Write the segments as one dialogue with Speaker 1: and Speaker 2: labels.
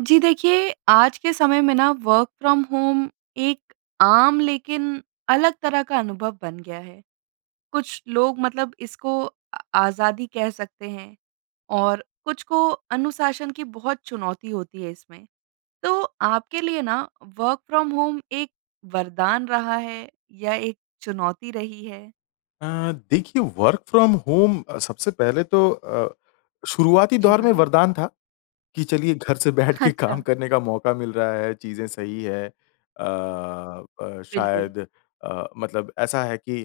Speaker 1: जी देखिए, आज के समय में ना वर्क फ्रॉम होम एक आम लेकिन अलग तरह का अनुभव बन गया है। कुछ लोग मतलब इसको अ, आज़ादी कह सकते हैं और कुछ को अनुशासन की बहुत चुनौती होती है इसमें। तो आपके लिए ना वर्क फ्रॉम होम एक वरदान रहा है या एक चुनौती रही है?
Speaker 2: अ, देखिए वर्क फ्रॉम होम अ, सबसे पहले तो अ, शुरुआती
Speaker 1: जी
Speaker 2: दौर में
Speaker 1: हाँ।
Speaker 2: वरदान था, कि चलिए घर से बैठ के काम
Speaker 1: अच्छा।
Speaker 2: करने का मौका मिल रहा है, चीज़ें सही हैं। अ अ,
Speaker 1: बिल्कुल।
Speaker 2: शायद अ, मतलब ऐसा है कि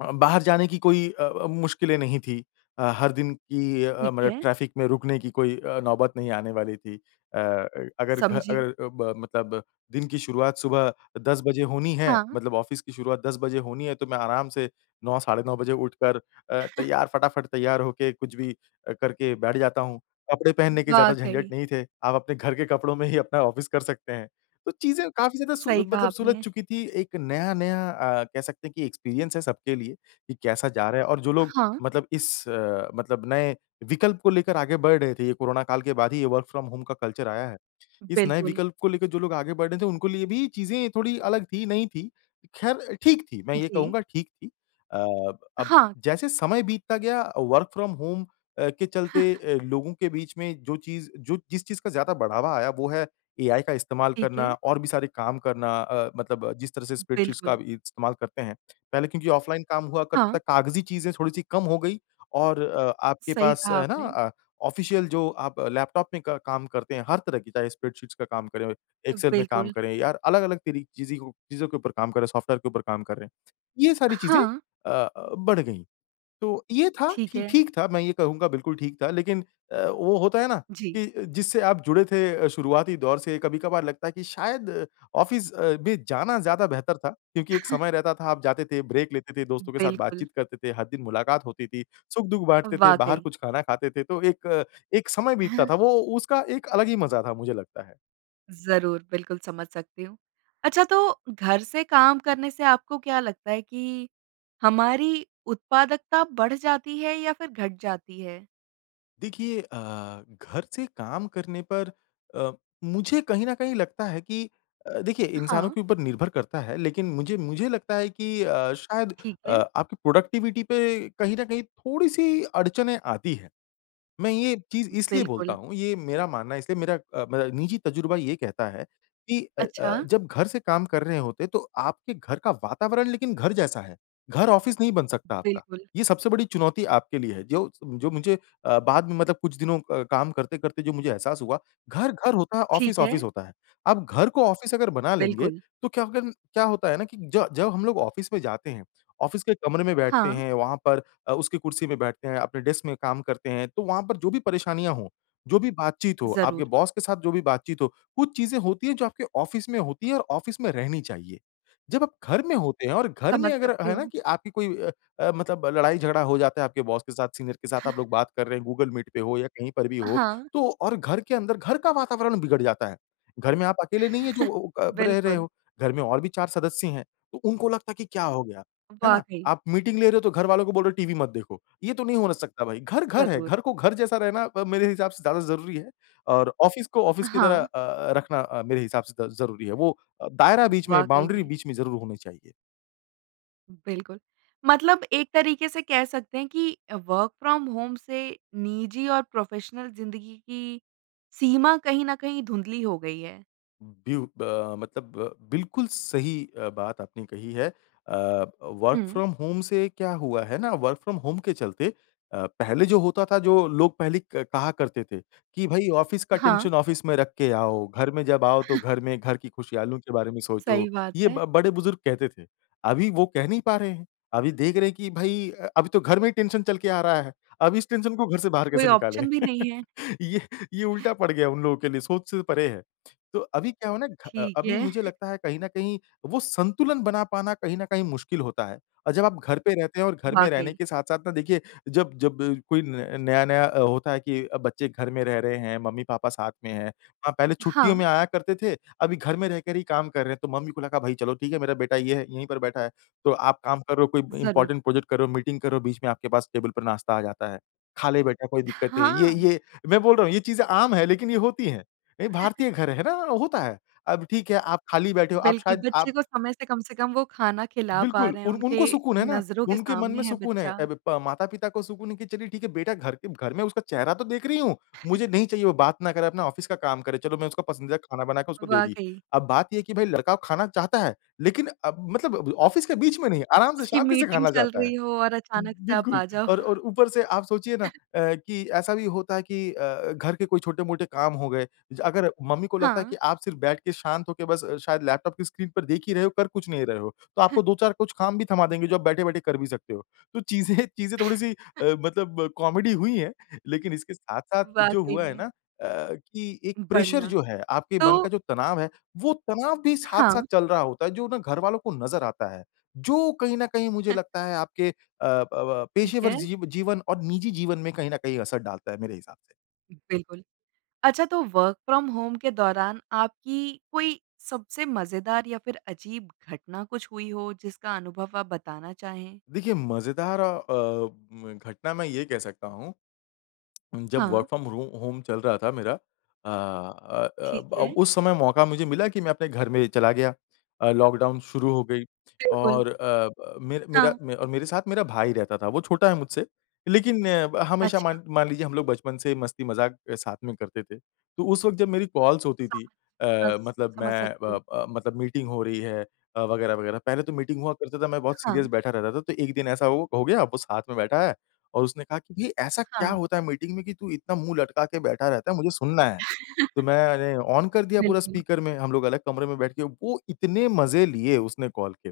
Speaker 2: अ, बाहर जाने की कोई अ अ, मुश्किलें नहीं थी। अ, हर दिन की अ,
Speaker 1: ठीक
Speaker 2: मतलब
Speaker 1: है।
Speaker 2: ट्रैफ़िक में रुकने की कोई अ, नौबत नहीं आने वाली थी। अ अ अगर घ अ,
Speaker 1: समझी।
Speaker 2: ब मतलब दिन की शुरुआत सुबह अ, 10 बजे होनी है
Speaker 1: हाँ।
Speaker 2: मतलब ऑफिस की शुरुआत 10 बजे होनी है तो मैं आराम से 9, साढ़े नौ बजे उठकर अ, तैयार, फटाफट तैयार होके कुछ भी अ, करके बैठ जाता हूँ। कपड़े पहनने के ज़्यादा झंझट
Speaker 1: वाक़ई।
Speaker 2: नहीं थे, आप अपने घर के कपड़ों में ही अपना ऑफिस कर सकते हैं, तो चीज़ें काफ़ी ज़्यादा सु
Speaker 1: सही कहा
Speaker 2: मतलब सुलझ
Speaker 1: आपने।
Speaker 2: चुकी थीं। एक नया-नया अ, कह सकते हैं कि एक्सपीरियंस है सबके लिए, कि कैसा जा रहा है और जो लोग
Speaker 1: हाँ।
Speaker 2: मतलब इस अ, मतलब नए विकल्प को लेकर आगे बढ़ रहे थे ये कोरोना काल के बाद ही ये वर्क फ्रॉम होम का कल्चर आया है। इस नए
Speaker 1: बिल्कुल।
Speaker 2: विकल्प को लेके जो लोग आगे बढ़ रहे थे उनको लिए भी चीज़ें थोड़ी अलग थी, नई थी। ख़ैर ठीक थी, मैं ये
Speaker 1: जी।
Speaker 2: कहूँगा ठीक थी। अ अब
Speaker 1: हाँ।
Speaker 2: जैसे समय बीतता गया वर्क फ्रॉम होम अ, के चलते अ, लोगों के बीच में जो चीज़ जो जिस चीज़ का ज़्यादा बढ़ावा आया वो है एआई का इस्तेमाल
Speaker 1: ठीक
Speaker 2: करना
Speaker 1: है।
Speaker 2: और भी सारे काम करना अ, मतलब जिस तरह से स्प्रेडशीट्स का
Speaker 1: बिल्कुल।
Speaker 2: अभी इस्तेमाल करते हैं। पहले क्योंकि ऑफ़लाइन काम हुआ करता था
Speaker 1: हाँ।
Speaker 2: कागज़ी चीज़ें थोड़ी-सी कम हो गई और अ, आपके
Speaker 1: सही
Speaker 2: पास
Speaker 1: कहा
Speaker 2: है ना
Speaker 1: आपने।
Speaker 2: अ, ऑफ़िशियल जो आप लैपटॉप में क काम करते हैं, हर तरह की चाहे स्प्रेडशीट्स का काम करें,
Speaker 1: अ,
Speaker 2: एक्सेल में काम
Speaker 1: बिल्कुल।
Speaker 2: करें यार अलग-अलग तरी चीज़ी हो चीज़ों के ऊपर काम करें, सॉफ़्टवेयर के ऊपर काम कर रहें। ये
Speaker 1: अ,
Speaker 2: सारी चीज़ें
Speaker 1: हाँ।
Speaker 2: अ अ, बढ़ गई। तो ये था
Speaker 1: ठीक
Speaker 2: ठी
Speaker 1: है।
Speaker 2: ठीक था, मैं ये कहूँगा बिल्कुल ठीक था लेकिन अ, वो होता है ना,
Speaker 1: जी।
Speaker 2: कि अ, जिससे आप जुड़े थे अ, शुरुआती दौर से कभी-कभार लगता है कि शायद ऑफ़िस अ, भी जाना ज़्यादा बेहतर था क्योंकि एक समय रहता था आप जाते थे, ब्रेक लेते थे, दोस्तों के साथ
Speaker 1: बिल्कुल।
Speaker 2: बातचीत करते थे, हर दिन मुलाकात होती थी, सुख-दुःख
Speaker 1: अ,
Speaker 2: बाँटते थे, बाहर
Speaker 1: वाक़ई।
Speaker 2: कुछ खाना खाते थे, तो एक, एक समय बीतता था वो उसका एक अलग ही मज़ा था। मुझे लगता है।
Speaker 1: ज़रूर, बिल्कुल समझ सकती हूँ। अच्छा तो घर से काम करने से आपको क्या लगता है कि, हमारी उत्पादकता बढ़ जाती है या फिर घट जाती है?
Speaker 2: देखिए अ, घर से काम करने पर अ, मुझे कहीं न कहीं लगता है कि अ, देखिए
Speaker 1: अ,
Speaker 2: इंसानों
Speaker 1: हाँ।
Speaker 2: के ऊपर निर्भर करता है लेकिन मुझे मुझे लगता है कि अ, शायद
Speaker 1: ठीक
Speaker 2: अ,
Speaker 1: है।
Speaker 2: आपकी प्रोडक्टिविटी पे कहीं न कहीं थोड़ी-सी अड़चनें आती हैं। मैं ये चीज़ इसलिए बोलता
Speaker 1: बिल्कुल।
Speaker 2: हूँ, ये मेरा मानना इसलिए मेरा अ, मेरा निजी तजुर्बा ये कहता है, कि अ अ,
Speaker 1: अच्छा।
Speaker 2: जब घर से काम कर रहे होते, तो आपके घर का वातावरण लेकिन घर जैसा है, घर ऑफ़िस नहीं बन सकता आपका।
Speaker 1: बिल्कुल।
Speaker 2: ये सबसे बड़ी चुनौती आपके लिए है। जो जो मुझे अ, बाद में मतलब कुछ दिनों क काम करते-करते जो मुझे एहसास हुआ घर, घर होता है, ऑफ़िस,
Speaker 1: ठीक है।
Speaker 2: ऑफ़िस होता है। आप घर को ऑफ़िस अगर बना लेंगे,
Speaker 1: बिल्कुल।
Speaker 2: तो क्या हो गया क्या होता है ना कि ज जब हम लोग ऑफ़िस में जाते हैं, ऑफ़िस के कमरे में बैठते
Speaker 1: हाँ।
Speaker 2: हैं, वहाँ पर अ, उसकी कुर्सी पे बैठते हैं, अपने डेस्क में काम करते हैं, तो वहाँ पर जो भी परेशानियाँ हों, जो भी बातचीत हो,
Speaker 1: ज़रूर।
Speaker 2: आपके बॉस के साथ जो भी बातचीत हो, कुछ चीज़ें होती हैं जो आपके ऑफ़िस में होती हैं और ऑफ़िस में रहनी चाहिए। जब आप घर में होते हैं और घर में
Speaker 1: समझ
Speaker 2: अगर
Speaker 1: सकती
Speaker 2: है ना
Speaker 1: हूँ।
Speaker 2: कि आपकी कोई अ अ, मतलब लड़ाई-झगड़ा हो जाता है आपके बॉस के साथ, सीनियर के साथ आप लोग बात कर रहे हैं, गूगल मीट पे हो या कहीं पर भी
Speaker 1: अ,
Speaker 2: हो,
Speaker 1: हाँ।
Speaker 2: तो और घर के अंदर घर का वातावरण बिगड़ जाता है। घर में आप अकेले नहीं है जो वो अ, ब रह रहे
Speaker 1: बिल्कुल।
Speaker 2: हो। घर में और भी चार सदस्य हैं। उ उनको लगता है कि क्या हो गया, है ना?
Speaker 1: वाक़ई।
Speaker 2: आप मीटिंग ले रहे हो तो घर वालों को बोल रहे हो टीवी मत देखो। ये तो नहीं हो सकता भाई घर, घर है।
Speaker 1: ज़रूर।
Speaker 2: घर को घर जैसा रहना अ, मेरे हिसाब से ज़्यादा ज़रूरी है और ऑफ़िस को
Speaker 1: अ,
Speaker 2: ऑफ़िस की तरह
Speaker 1: हाँ।
Speaker 2: अ अ, रखना अ, मेरे हिसाब से द ज़रूरी है। वो अ, दायरा बीच में
Speaker 1: वाक़ई
Speaker 2: बाउंड्री
Speaker 1: में।
Speaker 2: बीच में ज़रूर होनी चाहिए।
Speaker 1: बिल्कुल। मतलब एक तरीके से कह सकते हैं कि अ, वर्क फ्रॉम होम से निजी और प्रोफेशनल ज़िंदगी की, सीमा कहीं न कहीं धुंधली हो गई है।
Speaker 2: उ, बीयू ब मतलब बिल्कुल सही अ, बात आपने कही है। अ, वर्क
Speaker 1: हुँ।
Speaker 2: फ्रॉम होम से क्या हुआ है ना वर्क फ्रॉम होम के चलते अ, पहले जो होता था, जो लोग पहले क कहा करते थे कि, भई ऑफ़िस का
Speaker 1: हाँ।
Speaker 2: टेंशन ऑफ़िस में रख के आओ। घर में जाओ तो घर में घर की खुशियाँ, लोगों के बारे में सोचो,
Speaker 1: सही बात
Speaker 2: ये
Speaker 1: है।
Speaker 2: ब बड़े बुज़ुर्ग कहते थे। अभी वो कह नहीं पा रहे हैं। अभी देख रहे हैं कि भई अ अभी तो घर में ही टेंशन चल के आ रहा है। अभी इस टेंशन को घर से बाहर
Speaker 1: कोई
Speaker 2: कैसे निकालें?
Speaker 1: ऑप्शन भी नहीं है।
Speaker 2: ये ये उल्टा पड़ गया उन लोगों के लिए, सोच से परे है। तो अभी क्या हो ना घ
Speaker 1: ठीक
Speaker 2: अभी
Speaker 1: है।
Speaker 2: मुझे लगता है कहीं न कहीं, वो संतुलन बना पाना कहीं ना कहीं मुश्किल होता है। अ, जब आप घर पे रहते हैं और घर में रहने
Speaker 1: वाक़ई।
Speaker 2: के साथ-साथ ना, देखिए जब-जब कोई न नया-नया अ, होता है कि बच्चे घर में रह रहे हैं, मम्मी-पापा साथ में हैं। अ, हाँ, पहले छुट्टियों
Speaker 1: हाँ।
Speaker 2: में आया करते थे, अभी घर में रहकर ही काम कर रहे हैं, तो मम्मी-पापा का भई चलो ठीक है मेरा बेटा ये है, यहीं पर बैठा है। तो आप काम करो, कोई
Speaker 1: ज़रूर।
Speaker 2: इम्पोर्टेंट प्रोजेक्ट करो, मीटिंग करो, बीच में आपके पास टेबल पर नाश्ता आ जाता है। खा ले बेटा, कोई दिक्कत है। ये
Speaker 1: हाँ।
Speaker 2: ये मैं बोल रहा हूँ, ये चीज़ें आम हैं लेकिन ये होती हैं। ये भारतीय घर है ना, होता है। अब ठीक है आप खाली बैठे हो, आप
Speaker 1: बिल्कुल
Speaker 2: शायद
Speaker 1: बच्चे
Speaker 2: आप
Speaker 1: को समय से कम से कम वो खाना खिला पा
Speaker 2: बिल्कुल
Speaker 1: रहे हैं,
Speaker 2: उन उनको
Speaker 1: उनके
Speaker 2: सुकून है ना,
Speaker 1: नज़रों के
Speaker 2: उनके मन
Speaker 1: सामने
Speaker 2: में
Speaker 1: है
Speaker 2: सुकून है,
Speaker 1: बच्चा।
Speaker 2: अब ब माता-पिता को सुकून है कि चलिए ठीक है बेटा घर के घर में, उसका चेहरा तो देख रही हूँ। मुझे नहीं चाहिए, वो बात ना करे, अपना ऑफ़िस का काम करे, चलो मैं उसका पसंदीदा खाना बना के उसको दे दी
Speaker 1: वाक़ई।
Speaker 2: अब बात ये है कि भाई लड़का वो खाना चाहता है, लेकिन अब मतलब ऑफ़िस के बीच में नहीं, आराम से
Speaker 1: उसकी
Speaker 2: शांति से
Speaker 1: मीटिंग
Speaker 2: खाना
Speaker 1: चल
Speaker 2: चाहता है। ब
Speaker 1: रही हो और अचानक से आप
Speaker 2: बिल्कुल
Speaker 1: आ जाओ।
Speaker 2: और और ऊपर से आप सोचिए ना अ, कि ऐसा भी होता है कि अ, घर के कोई छोटे-मोटे काम हो गए, ज अगर मम्मी को लगता है
Speaker 1: हाँ।
Speaker 2: कि आप सिर्फ़ बैठ के शांत होके बस शायद लैपटॉप की स्क्रीन पर देख ही रहे हो, कर कुछ नहीं रहे हो तो आपको 2-4 कुछ काम भी थमा देंगी जो आप
Speaker 1: ज़रूर।
Speaker 2: बैठे-बैठे कर भी सकते हो। तो चीज़ें चीज़ें थोड़ी-सी अ, मतलब कॉमेडी हुई हैं लेकिन इसके साथ-साथ जो
Speaker 1: वाक़ई
Speaker 2: हुआ है
Speaker 1: में।
Speaker 2: ना, अ, कि एक प्रेशर
Speaker 1: बढ़िया।
Speaker 2: जो है आपके
Speaker 1: तो
Speaker 2: मन का जो तनाव है, वो तनाव भी साथ-साथ
Speaker 1: हाँ।
Speaker 2: चल रहा होता है, जो ना घरवालों को नज़र आता है। जो कहीं ना कहीं मुझे लगता है आपके अ, ब अ,
Speaker 1: ठीक
Speaker 2: पेशेवर
Speaker 1: है।
Speaker 2: जी जीवन और निजी जीवन में कहीं न कहीं असर डालता है मेरे हिसाब से।
Speaker 1: बिल्कुल। अच्छा तो वर्क फ्रॉम होम के दौरान आपकी कोई सबसे मज़ेदार या फिर अजीब घटना कुछ हुई हो जिसका अनुभव आप बताना चाहें?
Speaker 2: देखिए मज़ेदार अ, उम, घटना मैं ये कह सकता हूँ। उम, जब वर्क
Speaker 1: हाँ।
Speaker 2: फ्रॉम रो होम होम चल रहा था मेरा। अ अ अ,
Speaker 1: ठीक
Speaker 2: ब
Speaker 1: है।
Speaker 2: उस समय मौका मुझे मिला कि मैं अपने घर में चला गया। अ, लॉकडाउन शुरू हो गई
Speaker 1: बिल्कुल।
Speaker 2: और अ, ब मेर मेरा
Speaker 1: हाँ।
Speaker 2: मैं और मेरे साथ मेरा भाई रहता था, वो छोटा है मुझसे। लेकिन ब हमेशा
Speaker 1: अच्छा।
Speaker 2: मान मान लीजिए हम लोग बचपन से मस्ती-मज़ाक अ, साथ में करते थे। तो उस वक़्त जब मेरी कॉल्स होती थी अ,
Speaker 1: समझ, स
Speaker 2: मतलब
Speaker 1: समझ
Speaker 2: मैं
Speaker 1: सकती
Speaker 2: व
Speaker 1: हूँ।
Speaker 2: अ, मतलब मीटिंग हो रही है अ, वग़ैरह-वग़ैरह। पहले तो मीटिंग हुआ करते था, मैं बहुत सीरियस
Speaker 1: हाँ।
Speaker 2: बैठा रहता था, तो एक दिन ऐसा वो हो गया अब वो साथ में बैठा है और उसने कहा कि, "ये ऐसा क्या
Speaker 1: हाँ।
Speaker 2: होता है मीटिंग में कि तू इतना मुँह लटका के बैठा रहता है, मुझे सुनना है।" तो मैंने ऑन कर दिया पूरा
Speaker 1: बिल्कुल।
Speaker 2: स्पीकर में, हम लोग अलग कमरे में बैठे के वो इतने मज़े लिए उसने कॉल के।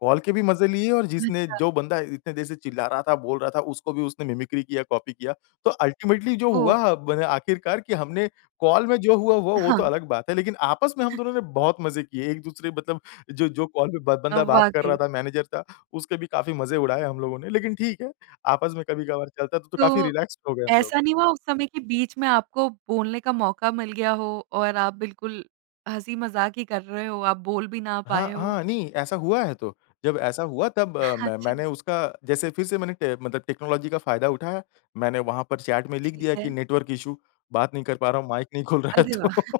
Speaker 2: कॉल के भी मज़े लिए और जिसने
Speaker 1: अच्छा।
Speaker 2: जो बंदा इतने देर से चिल्ला रहा था, बोल रहा था उसको भी उसने मिमिक्री किया कॉपी किया। तो अल्टीमेटली जो
Speaker 1: ओह!
Speaker 2: हुआ बने आखिरकार कि हमने, कॉल में जो हुआ वो,
Speaker 1: अ,
Speaker 2: वो तो
Speaker 1: हाँ।
Speaker 2: अलग बात है लेकिन आपस में हम दोनों ने बहुत मज़े किए, एक-दूसरे मतलब जो जो कॉल में ब
Speaker 1: अ,
Speaker 2: बंदा बात कर रहा
Speaker 1: वाक़ई।
Speaker 2: था मैनेजर था, उसके भी काफ़ी मज़े उड़ाए हम लोगों ने। लेकिन ठीक है, आपस में कभी-कभार चलता है तो तो काफ़ी
Speaker 1: तो,
Speaker 2: रिलैक्स हो गए हम लोग।
Speaker 1: ऐसा नहीं हुआ उस समय के बीच में आपको बोलने का मौका मिल गया हो और आप बिल्कुल हँसी-मज़ाक़ ही कर रहे हो, आप बोल भी ना पाए
Speaker 2: हाँ,
Speaker 1: हो?
Speaker 2: हाँ नहीं ऐसा हुआ है तो। जब ऐसा हुआ तब मैं
Speaker 1: अच्छा।
Speaker 2: मैंने उसका जैसे फिर से मैंने टे मतलब टेक्नोलॉजी का फ़ायदा उठाया। मैंने वहाँ पर चैट में लिख
Speaker 1: ठीक
Speaker 2: दिया कि
Speaker 1: है।
Speaker 2: नेटवर्क इश्यू, बात नहीं कर पा रहा हूँ, माइक नहीं खुल रहा है
Speaker 1: अरे वाह।
Speaker 2: तो।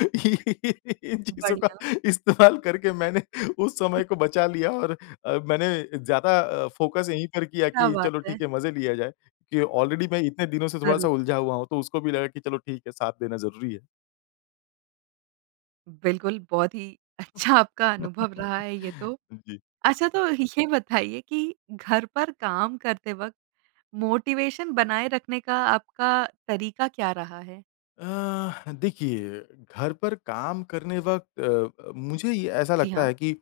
Speaker 2: इन चीज़ों का
Speaker 1: बढ़िया।
Speaker 2: इस्तेमाल करके मैंने उस समय को बचा लिया और अ, मैंने ज़्यादा अ, फ़ोकस इन्हीं पर किया
Speaker 1: क्या
Speaker 2: कि
Speaker 1: बात
Speaker 2: चलो
Speaker 1: है!
Speaker 2: ठीक है, मज़े लिया जाएँ कि ऑलरेडी मैं इतने दिनों से थोड़ा-सा
Speaker 1: ज़रूर।
Speaker 2: उलझा हुआ हूँ, तो उसको भी लगा कि चलो ठीक है, साथ देना ज़रूरी है।
Speaker 1: बिल्कुल, बहुत ही अच्छा आपका अनुभव रहा है ये तो।
Speaker 2: हुँ, जी।
Speaker 1: अच्छा तो ये बताइए कि घर पर काम करते वक़्त मोटिवेशन बनाए रखने का आपका तरीका क्या रहा है?
Speaker 2: अ, देखिए, घर पर काम करने वक़्त अ अ, मुझे ये ऐसा
Speaker 1: जी,
Speaker 2: लगता
Speaker 1: हाँ।
Speaker 2: है कि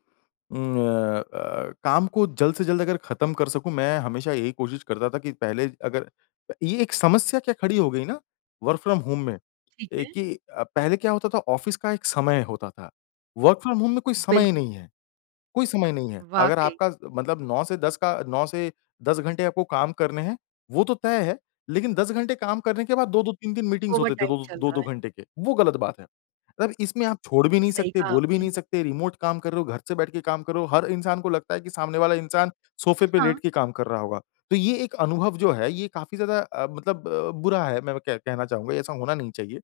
Speaker 2: उम, अ अ, काम को जल्द से जल्द अगर ख़त्म कर सकूँ, मैं हमेशा यही कोशिश करता था कि पहले अगर अ, ये एक समस्या क्या खड़ी हो गई ना वर्क फ्रॉम होम में
Speaker 1: ठीक
Speaker 2: एक
Speaker 1: है।
Speaker 2: ही अ, पहले क्या होता था ऑफ़िस का एक समय होता था। वर्क फ्रॉम होम में कोई समय ही
Speaker 1: बिल्कुल।
Speaker 2: नहीं है कोई समय नहीं है। अगर
Speaker 1: वाक़ई।
Speaker 2: आपका मतलब 9 से 10 का 9 से 10 घंटे आपको काम करने हैं वो तो तय है। लेकिन 10 घंटे काम करने के बाद 2-2 3-3 मीटिंग्स होते थे
Speaker 1: ओवरटाइम
Speaker 2: वो
Speaker 1: चल
Speaker 2: दो
Speaker 1: रहा
Speaker 2: दो
Speaker 1: है।
Speaker 2: घंटे के, वो गलत बात है। मगर इसमें आप छोड़ भी नहीं
Speaker 1: सही
Speaker 2: सकते,
Speaker 1: कहा
Speaker 2: बोल भी
Speaker 1: आपने।
Speaker 2: नहीं सकते, रिमोट काम कर रहे हो, घर से बैठ के काम कर रहे हो, हर इंसान को लगता है कि सामने वाला इंसान सोफे पे
Speaker 1: हाँ।
Speaker 2: लेट के काम कर रहा होगा। तो ये एक अनुभव जो है, ये काफ़ी ज़्यादा अ, मतलब अ, बुरा है, मैं वो कह कहना चाहूँगा, ऐसा होना नहीं चाहिए।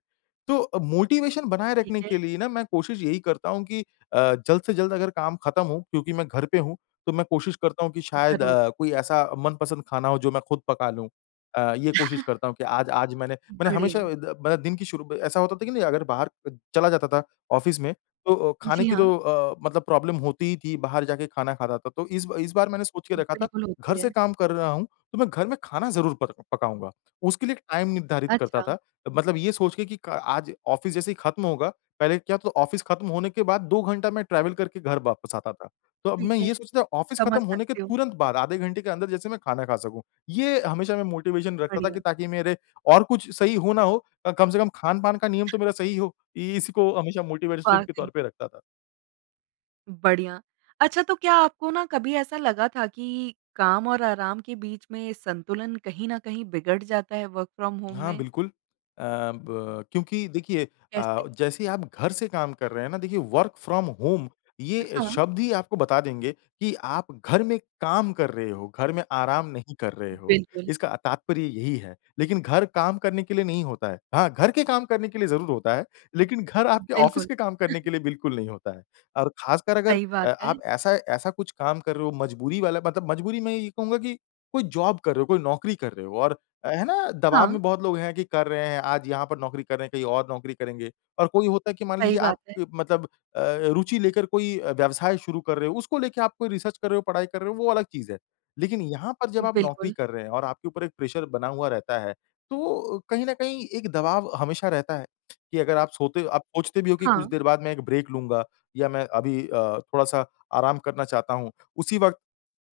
Speaker 2: तो अ, मोटिवेशन बनाए
Speaker 1: ठीक
Speaker 2: रखने
Speaker 1: है।
Speaker 2: के लिए ना मैं कोशिश यही करता हूँ कि अ, जल्द से जल्द अगर काम ख़त्म हो क्योंकि मैं घर पे हूँ तो मैं कोशिश करता हूँ कि शायद
Speaker 1: ज़रूर।
Speaker 2: अ, कोई ऐसा मनपसंद खाना हो जो मैं खुद पका लूँ। अ, ये कोशिश करता हूँ कि आज आज मैंने मैंने हमेशा
Speaker 1: बढ़िया।
Speaker 2: अ, द मतलब दिन की शुरू ऐसा होता था कि नहीं अगर बाहर च चला जाता था ऑफ़िस में तो अ, खाने
Speaker 1: जी,
Speaker 2: की
Speaker 1: हाँ।
Speaker 2: तो अ, मतलब प्रॉब्लम होती ही थी बाहर जाके खाना खाता था, तो इस ब इस बार मैंने सोच के रखा था
Speaker 1: बिल्कुल होती
Speaker 2: घर
Speaker 1: है।
Speaker 2: से काम कर रहा हूँ तो मैं घर में खाना ज़रूर पर पकाऊँगा। उसके लिए एक टाइम निर्धारित करता
Speaker 1: अच्छा।
Speaker 2: था। मतलब ये सोच के कि क आज ऑफ़िस जैसे ही ख़त्म होगा पहले क्या तो ऑफ़िस ख़त्म होने के बाद 2 घंटा मैं ट्रैवल करके घर वापस आता था। तो अब
Speaker 1: ठीक
Speaker 2: मैं
Speaker 1: है।
Speaker 2: ये सोचता हूँ ऑफ़िस
Speaker 1: समझ
Speaker 2: ख़त्म होने के
Speaker 1: सकती हूँ।
Speaker 2: तुरंत बाद आधे घंटे के अंदर जैसे मैं खाना खा सकूँ। ये हमेशा मैं मोटिवेशन रखता था
Speaker 1: बढ़िया।
Speaker 2: कि ताकि मेरे और कुछ सही हो ना हो अ, कम से कम खान-पान का नियम तो मेरा सही हो। इ इसी को हमेशा मोटिवेशन के
Speaker 1: वाक़ई।
Speaker 2: तौर पे रखता था।
Speaker 1: बढ़िया। अच्छा तो क्या आपको ना कभी ऐसा लगा था कि काम और आराम के बीच में संतुलन कहीं न कहीं बिगड़ जाता है वर्क फ्रॉम होम
Speaker 2: हाँ
Speaker 1: में?
Speaker 2: बिल्कुल। अ, ब क्योंकि देखिए अ,
Speaker 1: कैसे?
Speaker 2: जैसे ही आप घर से काम कर रहे हैं ना, देखिए वर्क फ्रॉम होम
Speaker 1: अ,
Speaker 2: ये
Speaker 1: हाँ।
Speaker 2: शब्द ही आपको बता देंगे कि आप घर में काम कर रहे हो, घर में आराम नहीं कर रहे हो।
Speaker 1: बिल्कुल।
Speaker 2: इसका तात्पर्य यही है। लेकिन घर काम करने के लिए नहीं होता है। हाँ, घर के काम करने के लिए ज़रूर होता है, लेकिन घर आपके ऑफ़िस
Speaker 1: बिल्कुल।
Speaker 2: के काम करने के लिए बिल्कुल नहीं होता है। और ख़ासकर अगर
Speaker 1: सही
Speaker 2: अ,
Speaker 1: बात है।
Speaker 2: आप ऐसा ऐसा कुछ काम कर रहे हो मजबूरी वाला, मतलब मजबूरी में ये कहूँगा कि। कोई जॉब कर रहे हो, कोई नौकरी कर रहे हो और अ, है ना? दबाव
Speaker 1: हाँ।
Speaker 2: में बहुत लोग हैं कि कर रहे हैं, आज यहाँ पर नौकरी कर रहे हैं, कहीं और नौकरी करेंगे। और कोई होता है कि मान
Speaker 1: सही
Speaker 2: लीजिए आप
Speaker 1: बात है।
Speaker 2: मतलब अ, रुचि लेकर कोई व्यवसाय शुरू कर रहे हो, उसको लेके आप कोई रिसर्च कर रहे हो, पढ़ाई कर रहे हो, वो अलग चीज़ है। लेकिन यहाँ पर जब आप नौकरी
Speaker 1: बिल्कुल।
Speaker 2: कर रहे हैं और आपके ऊपर एक प्रेशर बना हुआ रहता है, तो कहीं न कहीं एक दबाव हमेशा रहता है कि अगर आप सोते आप सोचते भी हो कि कुछ
Speaker 1: हाँ।
Speaker 2: देर बाद मैं एक ब्रेक लूँगा या मैं अभी अ, थोड़ा-सा आराम करना चाहता हूँ, उसी वक़्त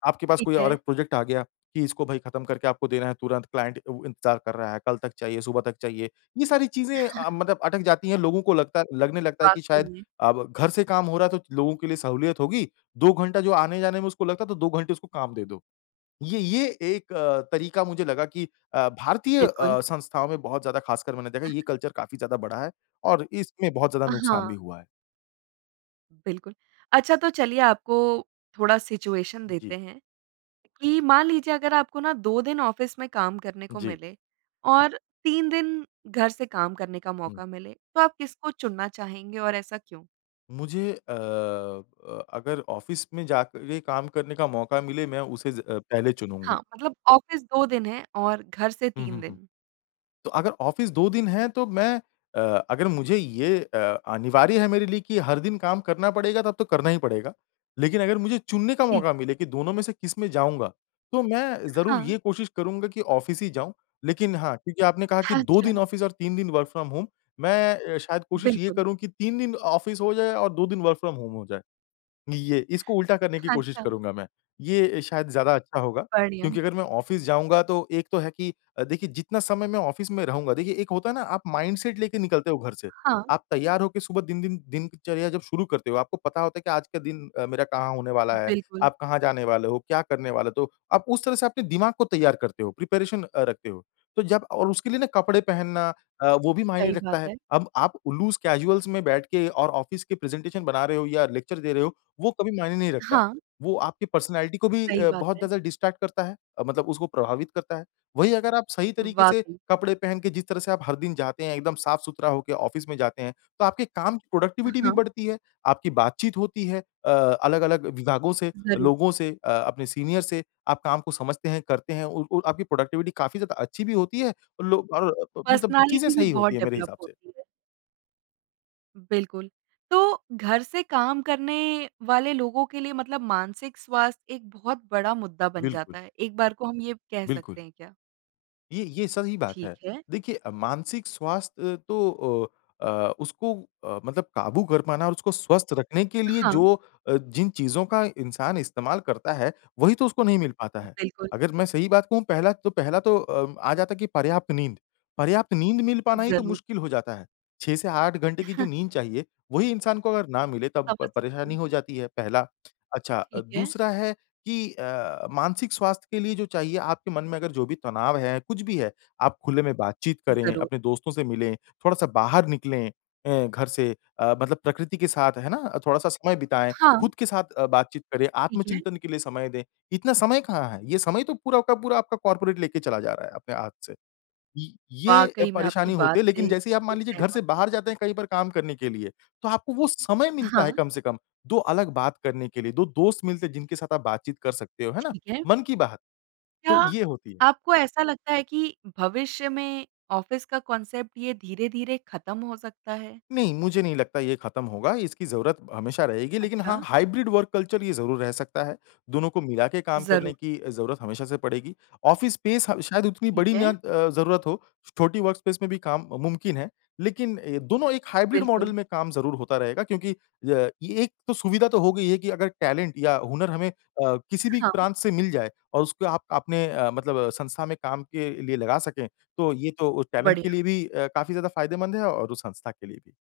Speaker 2: आपके पास
Speaker 1: ठीक
Speaker 2: कोई और
Speaker 1: है।
Speaker 2: 1 प्रोजेक्ट आ गया कि इसको भाई खत्म करके आपको देना है तुरंत, क्लाइंट अ, इंतज़ार कर रहा है, कल तक चाहिए, सुबह तक चाहिए। ये सारी चीज़ें अ, मतलब अटक जाती हैं, लोगों को लगता लगने लगता है कि
Speaker 1: वाक़ई
Speaker 2: शायद
Speaker 1: में।
Speaker 2: अ, घर से काम हो रहा है तो लोगों के लिए सहूलियत होगी। 2 घंटा जो आने-जाने में उसको लगता है तो 2 घंटे उसको काम दे दो। ये ये एक अ, तरीका मुझे लगा कि अ, भारतीय
Speaker 1: बिल्कुल।
Speaker 2: अ, संस्थाओं में बहुत ज़्यादा, ख़ासकर मैंने देखा ये कल्चर काफ़ी ज़्यादा बढ़ा है और इसमें बहुत ज़्यादा
Speaker 1: अ,
Speaker 2: नुकसान भी
Speaker 1: हाँ।
Speaker 2: हुआ है।
Speaker 1: बिल्कुल। अच्छा तो चलिए आपको थोड़ा सिचुएशन देते
Speaker 2: जी।
Speaker 1: हैं। कि मान लीजिए अगर आपको ना 2 दिन ऑफिस में काम करने को
Speaker 2: जी।
Speaker 1: मिले और 3 दिन घर से काम करने का
Speaker 2: हुँ।
Speaker 1: मौका मिले, तो आप किसको चुनना चाहेंगे और ऐसा क्यों?
Speaker 2: मुझे अ अ अगर ऑफिस में जाके काम करने का मौका मिले मैं उसे ज अ, पहले चुनूँगा।
Speaker 1: हाँ, मतलब ऑफिस 2 दिन है और घर से
Speaker 2: हुँ,
Speaker 1: 3
Speaker 2: हुँ, हुँ।
Speaker 1: दिन।
Speaker 2: तो अगर ऑफिस 2 दिन है तो मैं अ अगर मुझे ये अ अनिवार्य है मेरे लिए कि हर दिन काम करना पड़ेगा तब तो करना ही पड़ेगा। लेकिन अगर मुझे चुनने का
Speaker 1: ठी।।
Speaker 2: मौका मिले कि दोनों में से किसमें जाऊँगा, तो मैं ज़रूर
Speaker 1: हाँ।
Speaker 2: ये कोशिश करूँगा कि ऑफिस ही जाऊँ। लेकिन हाँ, क्योंकि आपने कहा कि 2 दिन
Speaker 1: अच्छा।
Speaker 2: ऑफिस और 3 दिन वर्क फ्रॉम होम मैं अ, शायद कोशिश ये
Speaker 1: बिल्कुल।
Speaker 2: करूँ कि 3 दिन ऑफिस हो जाए और 2 दिन वर्क फ्रॉम होम हो जाए। हुँ, ये इसको उल्टा करने की कोशिश
Speaker 1: अच्छा।
Speaker 2: करूँगा मैं। ये शायद ज़्यादा अच्छा होगा,
Speaker 1: बढ़िया।
Speaker 2: क्योंकि अगर मैं ऑफिस जाऊँगा तो एक तो है कि अ, देखिए जितना समय मैं ऑफिस में रहूँगा देखिए एक होता है ना आप माइंडसेट लेके निकलते हो घर से।
Speaker 1: हाँ।
Speaker 2: आप तैयार हो के सुबह दिन दिन दिनचर्या जब शुरू करते हो, आपको पता होता है कि आज के दिन अ, मेरा कहाँ होने वाला है,
Speaker 1: बिल्कुल।
Speaker 2: आप कहाँ जाने वाले हो, क्या करने वाले तो, आप उस तरह से आपके दिमाग को तैयार करते हो, प्रिपरेशन अ, रखते हो। तो जब और उसके लिए ना कपड़े पहनना अ, वो भी मायने
Speaker 1: सही
Speaker 2: रखता
Speaker 1: बात
Speaker 2: है।
Speaker 1: है।
Speaker 2: अब आप उ लूज़ कैज़ुअल्स में बैठ के और ऑफिस के प्रेजेंटेशन बना रहे हो या लेक्चर दे रहे हो वो कभी मायने नहीं रखता।
Speaker 1: हाँ।
Speaker 2: वो आपकी पर्सनैलिटी को भी
Speaker 1: सही
Speaker 2: अ,
Speaker 1: बात
Speaker 2: बहुत
Speaker 1: है।
Speaker 2: ज़्यादा डिस्ट्रैक्ट करता है, अ, मतलब उसको प्रभावित करता है। वही अगर आप सही
Speaker 1: अ,
Speaker 2: तरीके से
Speaker 1: वाक़ई।
Speaker 2: कपड़े पहन के जिस तरह से आप हर दिन जाते हैं, एकदम साफ-सुथरा होके ऑफ़िस में जाते हैं, तो आपके काम की
Speaker 1: अ,
Speaker 2: प्रोडक्टिविटी भी
Speaker 1: हाँ।
Speaker 2: बढ़ती है। आपकी बातचीत होती है अ, अलग-अलग विभागों से,
Speaker 1: ज़रूर।
Speaker 2: लोगों से अ अपने सीनियर से, आप काम को समझते हैं, करते हैं और और आपकी प्रोडक्टिविटी काफ़ी ज़्यादा अच्छी भी होती है। लो और अ, ब मतलब चीज़ें
Speaker 1: पर्सनैलिटी भी
Speaker 2: सही होती
Speaker 1: बहुत
Speaker 2: हैं मेरे
Speaker 1: डेवलप
Speaker 2: हिसाब से।
Speaker 1: होती है। बिल्कुल। तो घर से काम करने वाले लोगों के लिए मतलब मानसिक स्वास्थ्य एक बहुत बड़ा मुद्दा बन
Speaker 2: बिल्कुल।
Speaker 1: जाता है। एक बार को हम ये कह
Speaker 2: बिल्कुल।
Speaker 1: सकते हैं क्या?
Speaker 2: ये ये सही बात
Speaker 1: ठीक
Speaker 2: है।
Speaker 1: है।
Speaker 2: देखिए अ, मानसिक स्वास्थ्य तो अ अ, उसको अ, मतलब काबू कर पाना और उसको स्वस्थ रखने के लिए
Speaker 1: हाँ।
Speaker 2: जो अ, जिन चीज़ों का इंसान इस्तेमाल करता है, वही तो उसको नहीं मिल पाता है।
Speaker 1: बिल्कुल।
Speaker 2: अगर मैं सही बात कहूँ पहला तो पहला तो अ, आ जाता है कि पर्याप्त नींद। पर ये आपकी नींद मिल पाना ही तो
Speaker 1: ज़रूर।
Speaker 2: मुश्किल हो जाता है। 6 से 8 घंटे की जो नींद चाहिए वही इंसान को अगर ना मिले तब प
Speaker 1: समझ,
Speaker 2: परेशानी
Speaker 1: गई।
Speaker 2: हो जाती है, पहला, अच्छा
Speaker 1: ठीक है।
Speaker 2: दूसरा है कि अ, मानसिक स्वास्थ्य के लिए जो चाहिए, आपके मन में अगर जो भी तनाव है, कुछ भी है, आप खुले में बातचीत करें,
Speaker 1: ज़रूर।
Speaker 2: अपने दोस्तों से मिलें, थोड़ा-सा बाहर निकलें अ, घर से अ, मतलब प्रकृति के साथ है ना? थोड़ा-सा समय बिताएँ,
Speaker 1: हाँ।
Speaker 2: खुद के साथ अ, बातचीत करें,
Speaker 1: ठीक है।
Speaker 2: आत्मचिंतन के लिए समय दें, इतना समय कहाँ है? ये समय तो पूरा वक़्त पूरा आपका कॉर्पोरेट लेके चला जा रहा है, अपने हाँथ से। ये ये, अ,
Speaker 1: वाक़ई मैं आपकी
Speaker 2: परेशानी
Speaker 1: बात
Speaker 2: होती है, लेकिन
Speaker 1: से
Speaker 2: जैसे आप
Speaker 1: बिल्कुल
Speaker 2: मान लीजिए घर
Speaker 1: सहमत
Speaker 2: से बाहर जाते हैं कहीं पर काम करने के लिए, तो आपको वो समय मिलता है
Speaker 1: हाँ।
Speaker 2: कम से कम 2 अलग बात करने के लिए 2 दोस्त मिलते हैं, जिनके साथ आप बातचीत कर सकते हो, है ना?
Speaker 1: ठीक है।
Speaker 2: मन की बात।
Speaker 1: क्या
Speaker 2: तो ये होती है।
Speaker 1: आपको ऐसा लगता है कि भविष्य में ऑफिस का कॉन्सेप्ट ये धीरे-धीरे खत्म हो सकता है?
Speaker 2: नहीं, मुझे नहीं लगता ये खत्म होगा, इसकी ज़रूरत हमेशा रहेगी लेकिन हाँ,
Speaker 1: अच्छा।
Speaker 2: हाइब्रिड वर्क कल्चर ये ज़रूर रह सकता है। दोनों को मिला के काम करने
Speaker 1: ज़रूर।
Speaker 2: की ज़रूरत हमेशा से पड़ेगी। ऑफ़िस स्पेस ह शायद उतनी
Speaker 1: ठीक
Speaker 2: बड़ी ना
Speaker 1: है।
Speaker 2: अ, ज़रूरत हो, छोटी वर्कस्पेस में भी काम मुमकिन है। लेकिन दोनों एक हाइब्रिड मॉडल
Speaker 1: बिल्कुल।
Speaker 2: में काम ज़रूर होता रहेगा, क्योंकि अ, ये एक तो सुविधा तो हो गई है कि अगर टैलेंट या हुनर हमें अ, किसी भी
Speaker 1: हाँ।
Speaker 2: प्रांत से मिल जाए और उसको आप आपने अ, मतलब संस्था में काम के लिए लगा सकें तो ये तो टैलेंट के
Speaker 1: बढ़िया।
Speaker 2: लिए भी अ, काफ़ी ज़्यादा फ़ायदेमंद है और उस संस्था के लिए भी।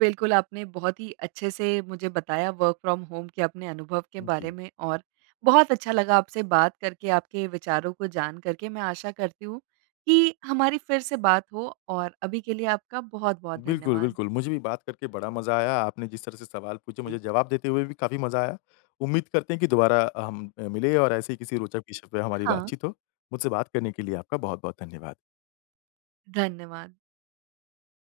Speaker 1: बिल्कुल आपने बहुत ही अच्छे से मुझे बताया वर्क फ्रॉम होम के अपने अनुभव के
Speaker 2: उ,
Speaker 1: बारे
Speaker 2: जी।
Speaker 1: में और बहुत अच्छा लगा आपसे बात करके, आपके विचारों को जान करके मैं आशा करती हूँ कि हमारी फिर से बात हो और अभी के लिए आपका बहुत-बहुत
Speaker 2: बिल्कुल,
Speaker 1: धन्यवाद।
Speaker 2: बिल्कुल। मुझे भी बात करके बड़ा मज़ा आया। आपने जिस तरह से सवाल पूछे
Speaker 1: जी।
Speaker 2: मुझे जवाब देते हुए भी काफ़ी मज़ा आया। उम्मीद करते हैं कि दोबारा अ, हम मिलें और ऐसे ही किसी रोचक क्षेत्र पे हमारी
Speaker 1: हाँ।
Speaker 2: बातचीत हो। मुझसे बात करने के लिए आपका बहुत-बहुत धन्यवाद।
Speaker 1: धन्यवाद।